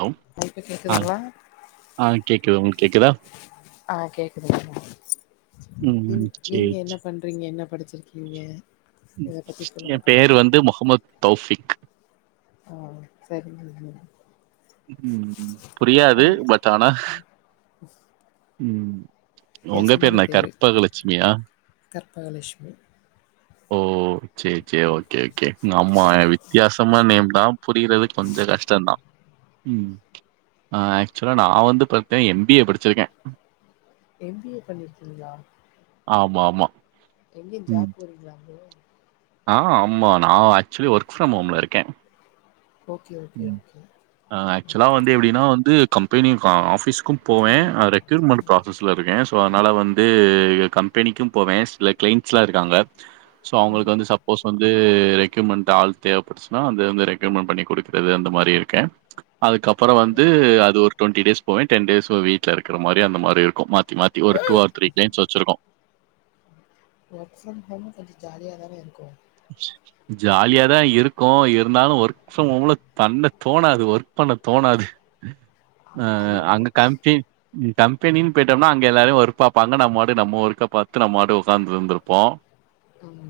Hello அ இப்ப ஆ கேக்குதுங்ளா ஆ கேக்குதா உன் கேக்குதா ஆ கேக்குதுங்மோ ம் நீங் நீங்க சேரி என்னப் பண்றீங்க என்ன படிச்சிருக்கீங்க இத பத்தி சொல்லுங்க எம் பேரு பேசலா வந்து மொகமத் தௌபிக் ஆ சரிங்கங்க ம் புரியாது பட் ஆனா ம் ஒங்க பேரு என்ன கற்பகலட்சுமியா கற்பகலட்சுமி ஓ சேரி சேரி ஓகேக் கே நம்மா வித்தியாசமான் நேம்தா புரிறது கொஞ்ச கஷ்டந்தா ம் ஆ ஆக்சுவலா நா வந்து பாத்தா எம் பி ஏ படிச்சிருக்கே எம் பி ஏ பண்ணிருக்கீங்களா ஆமா ஆமா எங்கயு ம் ஜாப் போறீங்களா ப்ரோ ஆ ஆமா நா ஆக்சுவலி ஒர்க் ஃப்ரம் ஹோம்ல இருக்கே ஓகே ஓகே ஓகே ஆ ஆக்சுவலா வந்து எப்டினா வந்து கம்பெனி ஆஃபிஸ்க்கு போவே ஆ அ ரெக்யூட்மெண்ட் ப்ரா ஸஸ்ல் இருக்கே சோ அதனால வந்து கம்பெனிக்கு போவே சில கிளைண்ட்ஸ்லா இருக்காங்க சோ அவங்களுக்கு வந்து சப்போஸ் வந்து ரெக்யுட்மெண்ட் ஆள் தேவப்படுச்சுன்னா அங்க வந்து ரெக்யுட்மெண்ட் பண்ணி குடு க்குறது அந்த மாரி இருக்கே அதுக்கப்புறோ வந்து அது ஒரு டுவெண்ட்டி டேஸ் போவே டென் டேஸ் வீடீல் இருக்குற மாரி அந்த மாரி இருக்கு மாத்தி மாத்தி ஒரு டூ ஆர் த்ரீ க்ளைண்ட்ஸ் வெச்சிருக்கு ஒர்க் ஃப்ரம் ஹோமு கொஞ்ச ஜாலியா தானே இருக்கு ஜாலியாதா இருக்கு இருந்தாலு ஒர்க் ஃப்ரம் ஹோம்ல தண்ண தோணாது ஒர்க் பண்ண தோணாது ஆ அ அது உண்ம அங்க காம்ச்சி கம்பெனின்னு போயிட்டோனா அங்க எல்லாரையு ஒர்க பாப்பாங்க நம்ம வந்து நம்ம ஒர்க்க பாத்து நம்ம வந்து உக்காந்து இருந்திருப்போ ஆமா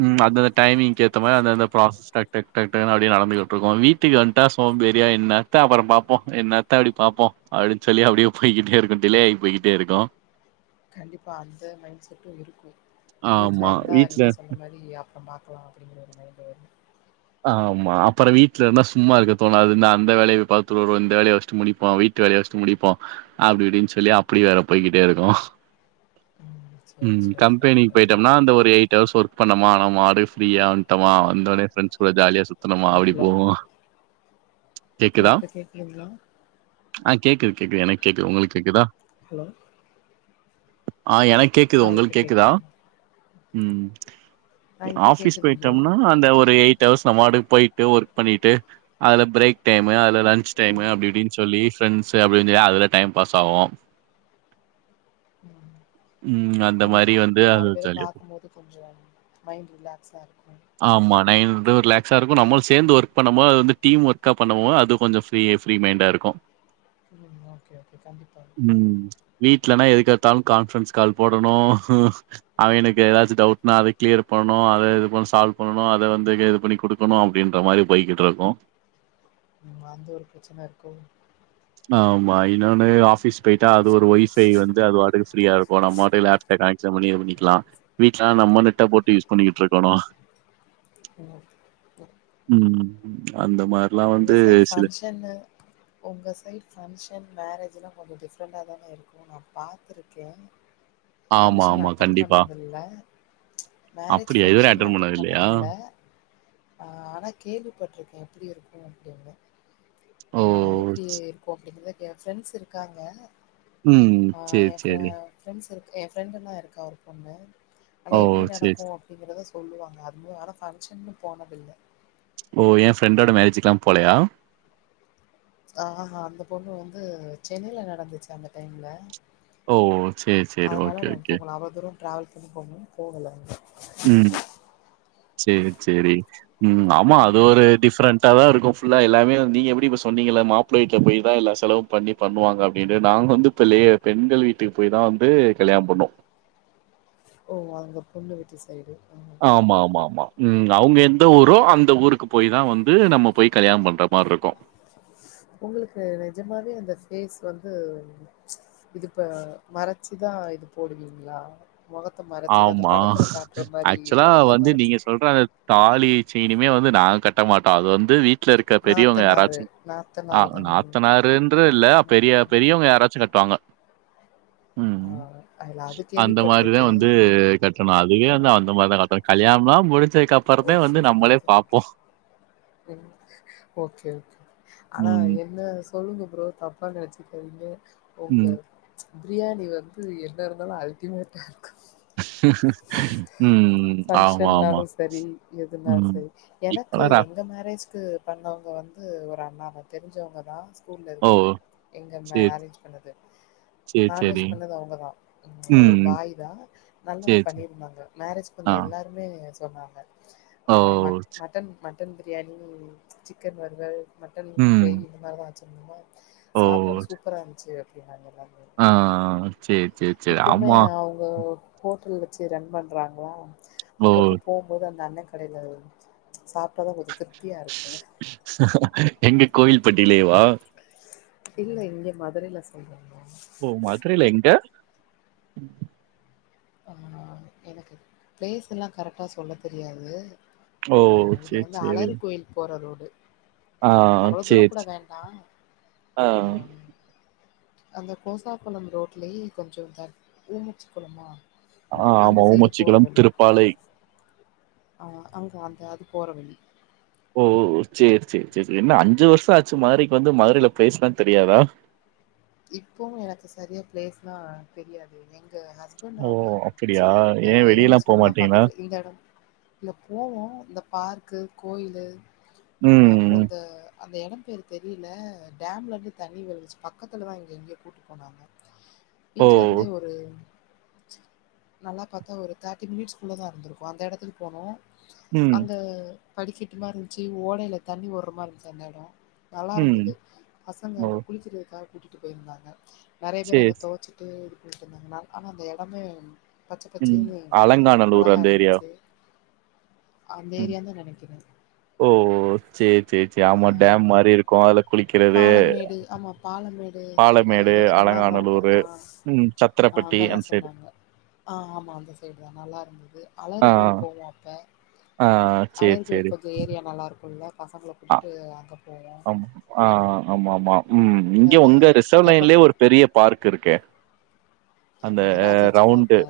ம் அந்த அந்த டைமிங்க்கு ஏத்த மாரி அந்த அந்த ப்ராசஸ் டக் டக் டக்னு அப்டியே நடந்துட்ருக்கு வீட்டுக்கு வந்ட்டா சோம்பேரியா என்ன த்த அப்புறோ பாப்போ என்னத்த அப்படி பாப்போ அப்டின்னு சொல்லி அப்டியே போய்கிட்டே இருக்கு டிலே ஆகி போய்கிட்டே இருக்கு [unintelligible] [inaudible] கண்டிப்பா அந்த மைண்ட் செட்டு இருக்கு வீட்ல ஆமா இருந்தா வீட்ல நீங்க சொன்ன மாரி அ ப்றோ பாக்கலா அப்டிங்குற ஒரு மைண்டு வரு ஆமா அப்புறோ வீட்ல இருந்தா சும்மா இருக்க தோணாது நா அந்த வேலைய பாத்துறதோ இந்த வேலைய ஃபர்ஸ்ட்டு முடிப்போ வீட் டு வேலைய ஃபர்ஸ்ட்டு முடிப்போ அப்டி இப்டின்னு சொல்லி அப்டி வேற போய்கிட்டே இருக்கு ம் சேரி ம் சேரி கம்பெனிக்கு சரிங்க போயிட்டோம்னா அந்த ஒரு எயிட் ஹர்ஸ் ஒர்க் பண்ணோமா நம்ம அப்டியே ஃப்ரீயா தமா வந்தோனே ஃப்ரெண்ட்ஸ் கூட ஜாலியா சுத்துனோமா ஆ அப்டி ஹலோ போவோ ஆ இப்ப கேக்குதுங்ளா ஆ கேக்கு கேக்கு எனக்கு கேக்கு உங்களுக் கேக்குதா ஹலோ ஆ எனக் கேக்குது ஆ இப்ப உங்களுக் கேக்குதா கேக்குதுங்க ம் ஆ இப்ப ஆஃபிஸ் கேக்குதுங்க போயிட்டம்னா அந்த ஒரு எயிட் ஹர்ஸ் இந்த மாரி போயிட்டு ஒர்க் பண்ணிட்டு அதுல பிரேக் டைமு அதுல லன்ச் ப்ரோ டைமு ம் அப்டி இப்டின்னு சொல்லி ஃப்ரெண்ட்ஸு அப்டின்னு சொல்லி அதுல டைம் பாஸ் ஆகு ம் ம் நா ஆமா கொஞ்ச நாலு பேர பாக்கும்போது கொஞ்சோ மைண்ட் ரிலாக்ஸா இருக்கு ஆமா நைன் ஹவர் ரிலாக்ஸா இருக்கு நம்மளு சேர்ந்து ஒர்க் பண்ணமோது அது வந்து டீம் ஒர்கா பண்ணுவோ அது கொஞ்சோ ஃபிரீ ஃபிரீ மைண்டா இருக்கு [unintelligible] ம் ஓகே ஓகே கண்டிப்பா ம் வீட்லனா எதுக்கெடுத்தாலு கான்ஃப்ரன்ஸ் கால் போடணு அவங்களுக்கு ஏதாச்சு டவுட்னா அத கிளியர் பண்ணனு அத இது பன் சால்வ் பண்ணனு அத வந்து க்ளியர் பண்ணி குடுக்கணு அப்டின்ற மாரி பைக்கிட்டு இருக்கு ம் அந்த ஒரு பிரச்சன இருக்கு ஆமா இ ன்னொன்னு ஆஃபிஸ் போய்ட்டா அது ஒரு ஒய்ஃபை வந்து அது வாடுக்கு ஃப்ரியா இருக்கு நம்ம வாடுக்கு லேப்ல கனெக்ஷன் பண்ணி இது பண்ணிக்குலா வீட்லனா நம்ம நெட்ட போட்டு யூஸ் பண்ணிக்கிட்டு இருக்கணு என்ன உம்ம் அந்த மார் ஒங்க சைட் ஃபங்க்ஷனு ஒங்க சைட் ஃபங்க்ஷன் மேரேஜ்லா கொஞ்சோ டிஃப்ரெண்டாதாங்க இருக் உன்ன பாத்துருக்கே ஆமா ஃபங்க்ஷன் ஆமா அட்டன் கண்டிப்பா பண்ணது இல்ல மேரேஜ் அப்டியா இதுவர ஃபங்க்ஷன் அட்டன் பண்ணது இல்லையா பண்ணதில்ல அ ஆனா கேள்விப்பட்ருக்கே எப்டி இருக்கூ அப்டின்னு ஓ அ எப்டி ஓகே இதுவே கேல் ஸ்ஃப்ரெண்ட்ஸ் இருக்காங்க ம் அ [inaudible] சேரி ஏ ஃப சேரி ஃப்ரெண்ட்ஸ் இருக்கு என் ஃப்ரெண்டுந்தா இருக்கா ஒரு பொண்ணு ஆனா ஓ எப்புடி நடக்கூ சேரி அப்டிங்கிறத சொல்லுவாங்க அதுவும் ஆனா ஃபங்க்ஷன்னு போனதில்ல ஓ ஏ ஃப்ரெண்டோட மேரேஜ்க்கெல்லாம் போலயா ஆஹா அந்த பொண்ணு வந்து சென்னைல நடந்துச்சு அந்த டைம்ல ஓ! சரி, சரி. அதனால ஓகே, நா ஓகே. போகல அவ்ள தூரம் டிராவல் பண்ணி போகன்னு போகல உம் சேரி சேரி உம் ஆமா அது ம் ஒரு டிஃபரென்ட் டா தா இருக்கு ஃபுல்லா எல்லாமே நீங்க எப்டி இப்போ சொன்னீங்கல மாப்ள வீட்ல போயி தா எல்லா செலவும் பண்ணி பண்ணுவாங்க அப்டின்டு நாங்க வந்து லயே பெண்கள் வீட்டுக்கு போய் தா வந்து கல்யாணம் பண்வோ ஓ அங்க பொண்ணு வீட்டு சைடு ஆமா ஆமா ஆமா உம் அவுங்க எந்த ஊரோ அந்த ஊருக்கு போய் தா வந்து நம்ம போய் கல்யாணம் பண்ற மாரி இருக்கூ ஒங்களுக்கு நெஜமாவே அந்த ஃபேஸ் வந்து இதுப்ப மறச்சுதா இது போடுவீங்ளா மொகத்த மறச்சி இது அந்த ஆமா. படத்துல காட்ற மாரி ஆக்சுவலா மொகத்த வந்து மறச்சு நீங்க சொல்ற அந்த தாலி சீனுமே வந்து நாங்க கட்ட மாட்டோ அது வந்து வீட் ட்ல இருக்க பெரியவுங்க நாத்தனாரு யாருச்சும் அ நாத்தனாரு தாங்க எங்களுக்கு நாத்தனாறுன் னு இல்ல பெரிய பெரியவுங்க யாராச்சும் கட்டுவாங்க அ ம். அது அது கேள்விப்பட்ருக்கே இது கட்டணு அதுவே வந்து அந்த மாரி தா கட்டணு கல்யாணம்லாம் முடிஞ் [unintelligible] சு துக்கு அப்பறந்தா வந்து நம்மளே பாப்போ உம் ஓகே ஓகே ஆனா ம், என்ன சொ சொல்லுங்க ப்ரோ தப்பா நெனைச்சிக்காதிங்க ஒங்க ம். பிரியாணி வந்து என்ன இருந்தாலு அல்டிமேட்டா இருக்கு உம் ஃபங்கஷன்னாலும் சரி எதுனாலும் ம். சரி எனக்கு இப்பலாம் ரா எங் ஏங்க மேரேஜ்க்கு பண்ணவங்க வந்து ஒரு அண்ணா தா தெரிஞ்சவங்க தா ஸ்கூல்ல ஓ! இருக்கூ எங்க சரி, மேரேஞ்ச் பண்ணது சரி, நான் சரி. வஜ் பண்ணது அவுங்க தா ஒரு ம். பாய் தா நல்லா சரி, சரி. பண்ணிருந்தாங்க மேரேஜ் வந்த ஆ. எல்லாருமே சொன்னாங்க ஓ! மட் மட் [unintelligible] மட்டன் மட்டன் பிரியாணி சிக்கன் வருவல் மட்டன் ம். கிரேவி இந்த மாரி தா வச்சுருந்தோ ஓ! சாப்பாடு சூப்பரா இருந்ச்சு அப்டின்னாங்க எல்லார்மே ஆ உம் சேர் சேர் இப்போமே அவ்ங்க ஹோட்டல் வச்சி ரன் பண்றாங்ளா ஓ! அப்பப்போ போவ் ப்போது அந்த அண்ணே கடைல சாப்ட்டா தா கொஞ்சோ திருப்தியா இருக்கும் எங்க கோவில்பட்டிலேவா இல்ல இங்க மதுரைல சொல்றாங்கோ ஓ மதுரைல எங்க அ எனக்கு பிளேஸ் எல்லா கரெக்டா சொல்ல தெரியாது ஓ! ஆ இது சரி, வந்து சரி. அலறு கோயில் போற ரோடு ஆ அவ்ளோ தூரோ சேர் கூட செ வேண்டா ஆ அந்த கோசாகள ரோட்லயே கொஞ்ச த ஊமுச் கொளமா ஆ ஆமா. அந்த சைட் போற ஓமச்சுக்குளம், வழி திருப்பாலை. அ அங்க அந்த அது போற வழி ஓ சேர் சேர் செரி என்ன அஞ்சு வர்ஷ ஆச்சு மதுரைக் வந்து மதுரைல பேஸ்லா தெர்யாதா இப்பவு எனக் சரியா பிளேஸ்லா தெரியாது எங்க ஹஸ்பண்ட் ஓ அவ்ங்க அப்டியா அ ஏ எதுவு வெளியலா போ சொன்னா மாட்டீங்களா பக்கத்ல இந்த எடம் இங்க போவோ இந்த பார்க்கு கோயிலு அ அப்றோ ம் ந்த அந்த எடம் பேர் தெரில டேம்லேருந்து தண்ணி விழுச் பக் பக்கத்துல தா இங்க எங்யோ கூட் போனாங்க ஓ வீட்லருந்து ஒரு நல்லா பாத்தா ஒரு தேர்ட்டி மினிட்ஸ் குள்ளதா இருந்ருக் அந்த எடத்துக்கு போனோ ம் அங்க படிக்கெட்டு மாரி இருந்ச்சி ஓடையில தண்ணி ஓர்ற மார் இருந்ச் அந்த எடம் நல்லாருந்துது ம் பசங்க ஓ அங்க குளிக்றக்காக கூட்டிட்டு போய்ருந்தாங்க நெறைய பேர் சேரி அங்க தோச்சு டு போட்டு இருந்தாங்க ஆனா அந்த எடமே பச்ச ம் பச்சேனு அலங்காநல்லூர் அழகா அந்த ஏரியா ருந்துச்சே அந்த ம் ஏரியா தா நெனைக்குற ஓ சேர் சேர் செ ஆ ஆமா டேம் மாரி இருக்கோ அதல குளிக்கிறது து ஆமாப் பாலமேடு சீடா பாலமேடு ஏதோ சொன்னாங்க அவ்ங்க அலங்காநல்லூரு ஆ ம் ஆ சத்திரப்பட்டி அங்கதா அந்த சைடு சொன்னாங்க ஆ ஆமா அந்த சய்ட் தா நல்லா ருந்துது ஆ அலரி கோய்ல் போவோ அப்ப ஆ ஆ சேரி அலரி கோவில் சேரி பக் து ஏரியா நல்லா ருக்குல பசங்ள ஆ கூட்டு அங்க போவோ ஆ ஆமா ஆமா ம் இங்க வேற உங்க ரிசவ் தப்ப லைன்லே ஒரு பெரிய பார்க் இருக்கே அந்த ஆமா அ ராஜாஜி ரவ்ண்டு பார்க்கா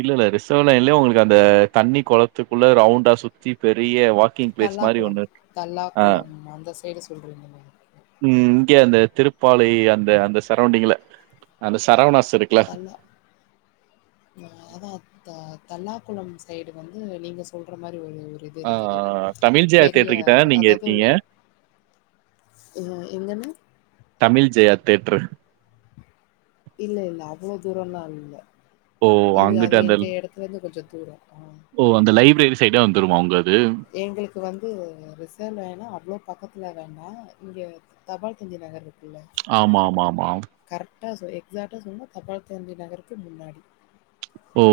இல்ல இல்ல ரிசவ்லைன்லே உங்ளுக் அந்த தண்ணி கொளத்துக்குள்ள ரவுண்டா சுத்தி பெரிய வாக் தல்லாக்குளம் தல்லாக்குளம் அந்த சய்டு சொல்றீங்கலா ம் இங்க அந்த திருப்பாளை அந்த அந்த சரௌண்டிங்ல அந்த சரவணாஸ் இருக் தள்ளா மா அதா த தல்லாகுளம் சைடு வந்து நீங்க சொல்ற மாரி ஒரு ஒரு இ ஆ இருக்குது தமிழ் ஜெயா பெரிய தியேட்டர் கிட்ட நீங்க அதாவ்து இருக்கீங்க? ஒரு ஆ எங்கென்ன தமில் ஜெயா தேட்ரு இல்ல இல்ல அவ்ளோ தூரோலா இல்ல ஓ! இது அது அங்கிட்டு அந்த எங்க எடத்லருந்து கொஞ்சோ தூரோ ஓ அந்த லைப்ரெரி சேய்டா வந்ருமா உங்க அது எங்ளுக்கு வந்து ரிசவ் வேணா அவ்ளோ பக்கத்ல வேணா இங்க தபால் தந்தி நகர் இருக்ல ஆமா ஆமா ஆமா கரக்டா எக்ஸாக்ட்டா சொல்லுனா தபால் தந்தி நகருக்கு முன்னாடி ஓ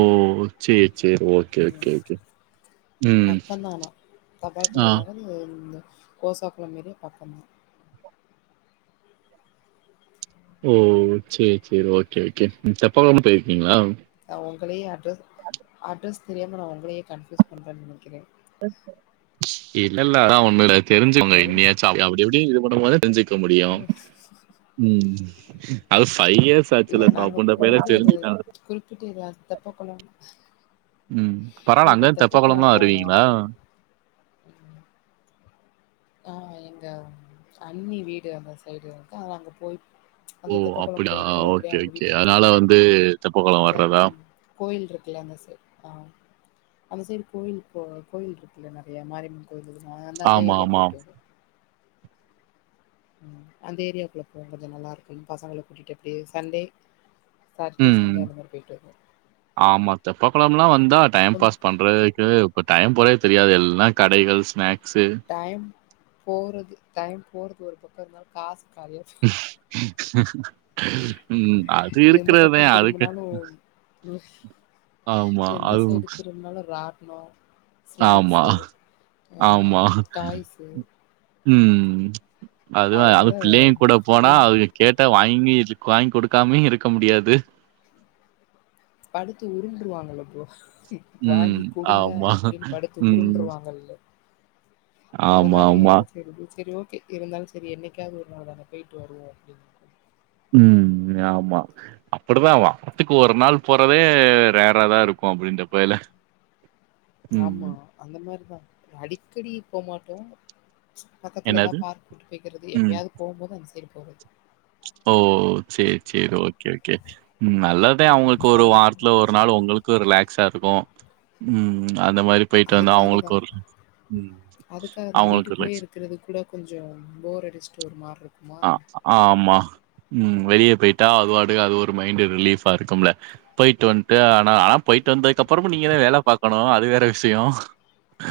சேர் சேர் ஓக்கே ம் ஓக்கே ஓகே ம் பக்கந்தான் ஆனா தபால் ஆ தந்தி நகர் இந்த கோசா குளம் மெரி பாக்கம் ஓ சேர் சேர் ஓக்கே ஓக்கே செப்பல் வாங் போய்ர்க்கீங்ளா நா உங்களே அட்ரஸ் அட்ரஸ் தெரியாம நா உங்களயே கன்ஃபயூஸ் பண்ற நெனைக்கிற இல்ல இல்ல அதா ஒண்ணு தெரிஞ்சுக்கோங்க ஹலோ இன்னாச்ச அப்டி எப்டி இது பண்ணு போது தெரிஞ்சிக்க முடியு ம் அது பைவ் இயர்ஸ் பேச்சுலர் பா [unintelligible] தெரிஞ்சிட்டா குறிப்பிட்டு இல்ல தெப்ப கொளோ ம் பரவால அங்க தெப்பகொளம்லா தெப்பக்குளம் போவோ வருவீங்களா ஆ எங்க அண்ணி வீடு அந்த சைடு இருக்கு அத அங்க போயி ஓ அந்த தெப்ப குளம் அப்படியா போயிட்டு அப்டியே ஓகே அவங்க ஓகே வீட்டுக்கு அதனால போயிட்டு வந்து தெப்பக்குளம் இந்த ந்த வர்றதா கோயில் இருக்குல்ல அந்த சை ஆ அந்த சைடு கோயில் போ கோயில் இருக்குல்ல நெறயா மாரியம்யன் கோயிலு நா அந்த ஆமா ஏரியா ஆமா போயிட்டு வருவோ ம் அந்த ஏரியாக்குள்ள போவோ கொஞ்ச நல்லா இருக்கு பசங்கள கூட்டிட்டு அப்டியே சண்டே சாட்டர்டே ம் சண்டே அந்த மாரி போயிட்டு வருவோ ஆமா அத்த தெப்ப கொளம்லா வந்தா டைம் கொஞ் பாஸ் பண் றக்கு இப்ப டைம் போறதே தெரியாது எல்லா கடைகள் ஸ்நாக்ஸ்ஸு டைம் போறது டைம் போறது ஒரு பக்கோ இருந்தாலு காசு காளியா ம் ம் அது எந்த இருக்கறதா பக்கோ அதுக்கு திரும்புனாலு ஆமா எந்த அது சைடு திரும்பனாலு ராட்னோ ஆமா ஸ்நாக்ஸு ஆ ஆமா டாய்ஸு ம் அதுவா அது அதனால பிள்ளைங் கூட போனா என் அதுங்க கேட்ட வாங்கி இருக் வாங்கி குடுக்காமயு இருக்க முடியாது படுத்து உருண்டுருவாங்களல போ ம். வாங்கி குடுங்க ஆமா. அப்டினு படுத்து ம். உருண்டுருவாங்கல்ல அதனாலயே ஆமாமா. என்ன செய்யுது செரி ஓகே இருந்தாலு செரி என்னைக்காவது ஒரு நாள் தான போயிட்டு வருவோ அப்டின்னு உம் ஆமா அப்படுதா வாத்துக்கு ஒரு நாள் போறதே ரேரா தா இருக்கு அப்டின்ற போல ஆமா அந்த மாரிதா அடிக்கடி போமாட்டோ பக்கத்துல எதா என்னது? பார்க்கு கூட்டு போய்கறது ம். எப்பயாது போபோது அந்த சைடு போறது ஓ சேரி சேரி ஓகே ஓகே ம் நல்லதா ம். அவங்களுக்கு ஒரு சரி. வாரத்துல ஒரு நால ஒங்களுக்கு ரிலாக்ஸ்சா இருக்கு அந்த மாரி போயிட்டு வந்தா அதுக்காக தா அவங்களுக்கு ஒரு ம். அதுக்காக தா அவங்களுக்கு ரிலாக்ஸ். வீட்டுக்குள்ளயே இருக்கறது கூட கொஞ்சோ போர் அடிச்சுட்டு ஒரு மாரி இருக்கு ஆ ஆ ஆமா ம் வெளிய போயிட்டா அது பாட்டுக்கு அது ஒரு மைண்டு் ரிலீஃபா இருக்கும்ல போயிட்டு வன்ட்டு ஆனா ஆனா போயிட்டு வந்ததுக்க அப்பறமும் நீங்க தா வேல பாக்கணு அது வேற விஷயோ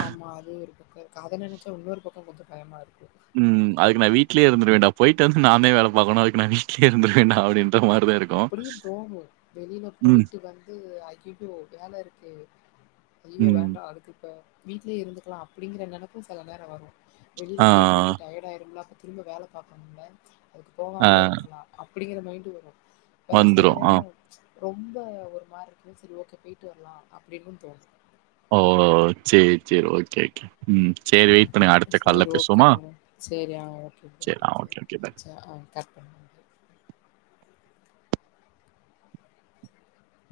ஆமா அது ஒரு பக்கோ இருக்கு அதன நெனச்சா இன்னொரு பக்கோ கொஞ்சோ பயமா இருக்கு ம் அதுக்கு நா வீட்லயே இருந்துரு வேண்டா போயிட்டு வந்து நானே வேல பாக்கணு அதுக்கு ந வீட்லயே இருந்துருவேண்டா அப்டின் அப்டியு தோனு வெளில ம் போயிட்டு வந்து அகி ஐயோ வேல இருக்கே ஐயோ ம் வேண்டா அதுக்கு இப்ப வீட்லயே இருந்துக்கலா அப்டிங்கற நெனப்பு செல நேரோ வரு வெளியில ஆ போயிட்டு வந்து டயார்ட் ஆயிரும்ல திரும்ப வேல பாக்கணும்ல அதுக்கு ஆ போகாமல இருந்துடலா அப்டிங்கிற மைண்டு வரும் வேற வந்துரு செல ஆ நேரோ ரொம்ப ஒரு மாரி இருக்கு செரி ஓகே போயிட்டு வரலா அப்டின்னு தோணு ஓ சேரி சேரி ஓகே ஓகே ம் சேரி பண்ணுங்க அடுத்த கால்ல சேரி பேசுவோமா ஓகேங்க சேரி ஆ ஓகே சேரி ஆ ஓகே ஓகே பாய் செர் ஆ கரெக்ட் பண்